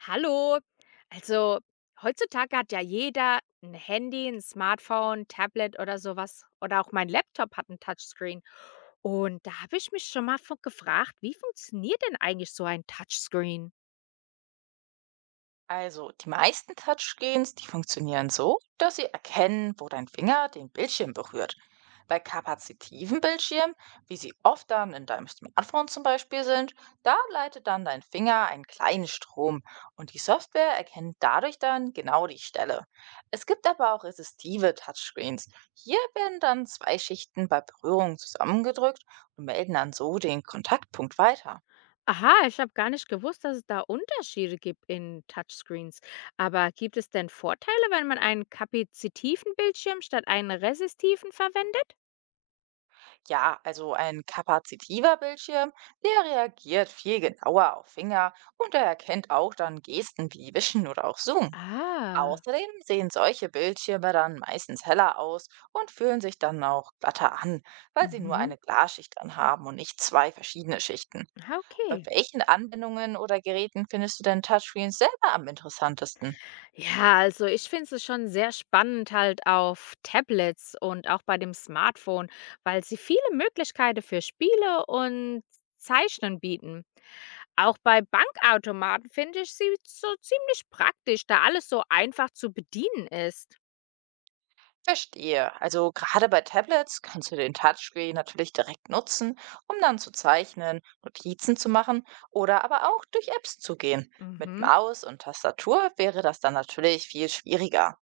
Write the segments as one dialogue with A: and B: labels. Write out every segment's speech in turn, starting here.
A: Hallo. Also heutzutage hat ja jeder ein Handy, ein Smartphone, Tablet oder sowas, oder auch mein Laptop hat 'n Touchscreen. Und da habe ich mich schon mal vo gefragt: „Wie funktioniert denn eigentlich so ein Touchscreen?“
B: Also, die meisten Touchscreens, die funktionieren so, dass sie erkennen, wo dein Finger den Bildschirm berührt. Bei kapazitiven Bildschirmen, wie sie oft dann in deinem Smartphone zum Beispiel sind, da leitet dann dein Finger einen kleinen Strom und die Software erkennt dadurch dann genau die Stelle. Es gibt aber auch resistive Touchscreens. Hier werden dann zwei Schichten bei Berührung zusammengedrückt und melden dann so den Kontaktpunkt weiter.
A: Aha, ich habe gar nicht gewusst, dass es da Unterschiede gibt in Touchscreens. Aber gibt es denn Vorteile, wenn man einen kapazitiven Bildschirm statt einen resistiven verwendet?
B: Ja, also ein kapazitiver Bildschirm, der reagiert viel genauer auf Finger und er erkennt auch dann Gesten wie Wischen oder auch Zoom.
A: Ah,
B: Außerdem sehen solche Bildschirme dann meistens heller aus und fühlen sich dann auch glatter an, weil sie nur
A: mhm.
B: eine Glasschicht anhaben und nicht zwei verschiedene Schichten.
A: Ah,
B: Bei
A: okay.
B: welchen Anwendungen oder Geräten findest du denn Touchscreens selber am interessantesten?
A: Ja, also ich finde es schon sehr spannend halt auf Tablets und auch bei dem Smartphone, weil sie viele Möglichkeiten für Spiele und Zeichnen bieten. Auch bei Bankautomaten finde ich sie so ziemlich praktisch, da alles so einfach zu bedienen ist.
B: Verstehe. Also gerade bei Tablets kannst du den Touchscreen natürlich direkt nutzen, um dann zu zeichnen, Notizen zu machen oder aber auch durch Apps zu gehen. Mit
A: Mhm.
B: Maus und Tastatur wäre das dann natürlich viel schwieriger.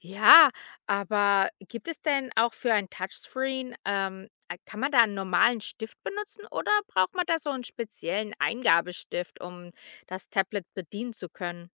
A: Ja, aber gibt es denn auch für ein Touchscreen, kann man da einen normalen Stift benutzen oder braucht man da so einen speziellen Eingabestift, um das Tablet bedienen zu können?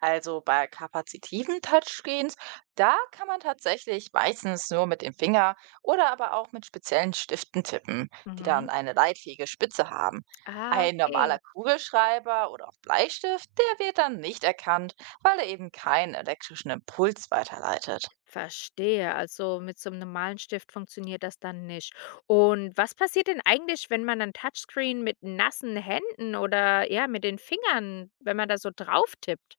B: Also bei kapazitiven Touchscreens, da kann man tatsächlich meistens nur mit dem Finger oder aber auch mit speziellen Stiften tippen, die
A: Mhm.
B: dann eine leitfähige Spitze haben.
A: Ah,
B: Ein normaler
A: okay.
B: Kugelschreiber oder auch Bleistift, der wird dann nicht erkannt, weil er eben keinen elektrischen Impuls weiterleitet.
A: Verstehe. Also mit so einem normalen Stift funktioniert das dann nicht. Und was passiert denn eigentlich, wenn man ein Touchscreen mit nassen Händen oder, ja, mit den Fingern wenn man da so drauf tippt?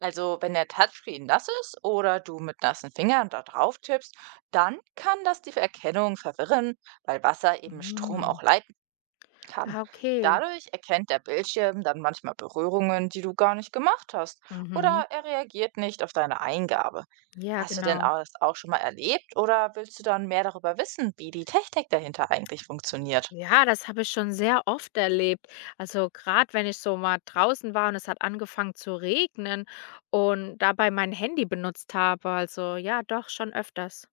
B: Also wenn der Touchscreen nass ist oder du mit nassen Fingern da drauf tippst, dann kann das die Erkennung verwirren, weil Wasser eben Strom auch
A: Hm.
B: leitet kann.
A: Ah, okay.
B: Dadurch erkennt der Bildschirm dann manchmal Berührungen, die du gar nicht gemacht hast,
A: Mhm.
B: oder er reagiert nicht auf deine Eingabe.
A: Ja,
B: Hast du denn
A: genau.
B: das auch schon mal erlebt oder willst du dann mehr darüber wissen, wie die Technik dahinter eigentlich funktioniert?
A: Ja, das habe ich schon sehr oft erlebt. Also gerade, wenn ich so mal draußen war und es hat angefangen zu regnen und dabei mein Handy benutzt habe. Also ja, doch schon öfters.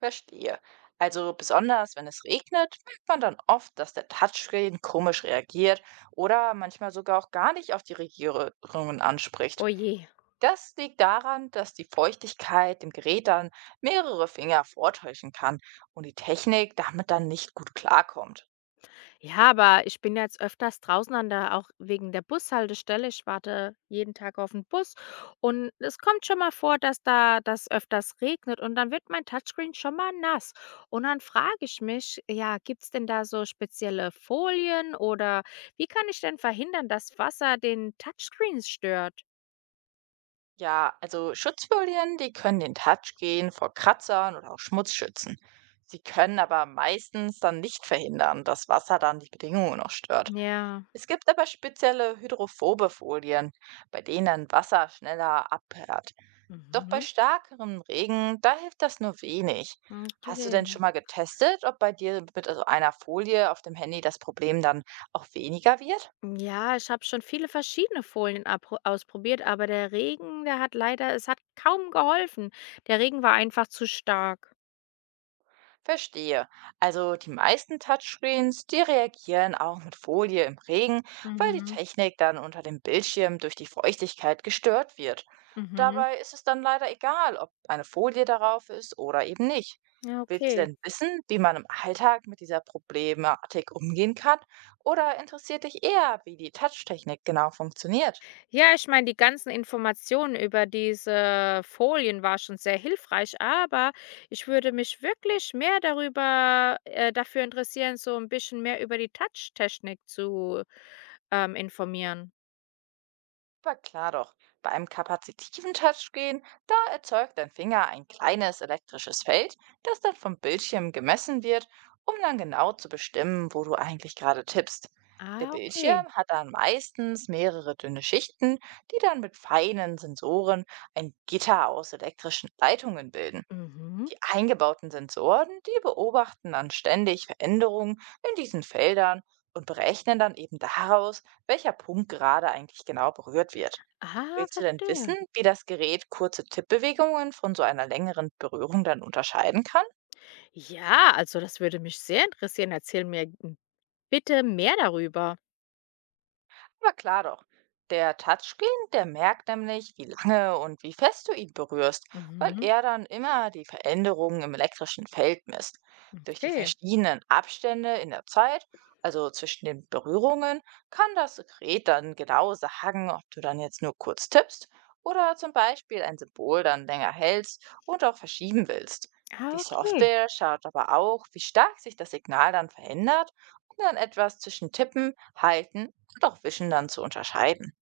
B: Verstehe. Also besonders wenn es regnet, merkt man dann oft, dass der Touchscreen komisch reagiert oder manchmal sogar auch gar nicht auf die Regierungen anspricht.
A: Oh je.
B: Das liegt daran, dass die Feuchtigkeit im Gerät dann mehrere Finger vortäuschen kann und die Technik damit dann nicht gut klarkommt.
A: Ja, aber ich bin jetzt öfters draußen an der auch wegen der Bushaltestelle. Ich warte jeden Tag auf den Bus und es kommt schon mal vor, dass da das öfters regnet und dann wird mein Touchscreen schon mal nass. Und dann frage ich mich, ja, gibt's denn da so spezielle Folien oder wie kann ich denn verhindern, dass Wasser den Touchscreen stört?
B: Ja, also Schutzfolien, die können den Touchscreen vor Kratzern oder auch Schmutz schützen. Sie können aber meistens dann nicht verhindern, dass Wasser dann die Bedingungen noch stört.
A: Ja.
B: Es gibt aber spezielle hydrophobe Folien, bei denen Wasser schneller abperlt. Doch bei
A: Mhm.
B: starkem Regen, da hilft das nur wenig. Hast du
A: Okay.
B: denn schon mal getestet, ob bei dir mit also einer Folie auf dem Handy das Problem dann auch weniger wird?
A: Ja, ich habe schon viele verschiedene Folien ausprobiert, aber der Regen, der hat leider, es hat kaum geholfen. Der Regen war einfach zu stark.
B: Verstehe. Also die meisten Touchscreens, die reagieren auch mit Folie im Regen, weil die
A: Mhm.
B: Technik dann unter dem Bildschirm durch die Feuchtigkeit gestört wird.
A: Mhm.
B: Dabei ist es dann leider egal, ob eine Folie darauf ist oder eben nicht.
A: Ja,
B: Willst du
A: okay.
B: denn wissen, wie man im Alltag mit dieser Problematik umgehen kann? Oder interessiert dich eher, wie die Touchtechnik genau funktioniert?
A: Ja, ich meine, die ganzen Informationen über diese Folien war schon sehr hilfreich, aber ich würde mich wirklich mehr dafür interessieren, so ein bisschen mehr über die Touch-Technik zu informieren.
B: Aber klar doch, bei einem kapazitiven Touchscreen, da erzeugt dein Finger ein kleines elektrisches Feld, das dann vom Bildschirm gemessen wird, um dann genau zu bestimmen, wo du eigentlich gerade tippst. Der
A: Ah, okay.
B: Bildschirm hat dann meistens mehrere dünne Schichten, die dann mit feinen Sensoren ein Gitter aus elektrischen Leitungen bilden.
A: Mhm.
B: Die eingebauten Sensoren, die beobachten dann ständig Veränderungen in diesen Feldern und berechnen dann eben daraus, welcher Punkt gerade eigentlich genau berührt wird.
A: Ah,
B: Willst du denn wissen,
A: verstehe.
B: wie das Gerät kurze Tippbewegungen von so einer längeren Berührung dann unterscheiden kann?
A: Ja, also das würde mich sehr interessieren. Erzähl mir bitte mehr darüber.
B: Na klar doch. Der Touchscreen, der merkt nämlich, wie lange und wie fest du ihn berührst, weil
A: Mhm.
B: er dann immer die Veränderungen im elektrischen Feld misst. Durch die
A: Okay.
B: verschiedenen Abstände in der Zeit, also zwischen den Berührungen, kann das Gerät dann genau sagen, ob du dann jetzt nur kurz tippst oder zum Beispiel ein Symbol dann länger hältst und auch verschieben willst. Die
A: Ah, okay.
B: Software schaut aber auch, wie stark sich das Signal dann verändert und dann etwas zwischen Tippen, Halten und auch Wischen dann zu unterscheiden.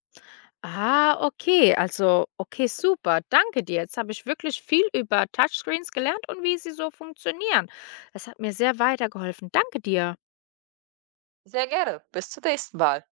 A: Ah, okay. Also, okay, super. Danke dir. Jetzt habe ich wirklich viel über Touchscreens gelernt und wie sie so funktionieren. Das hat mir sehr weitergeholfen. Danke dir.
B: Sehr gerne. Bis zum nächsten Mal.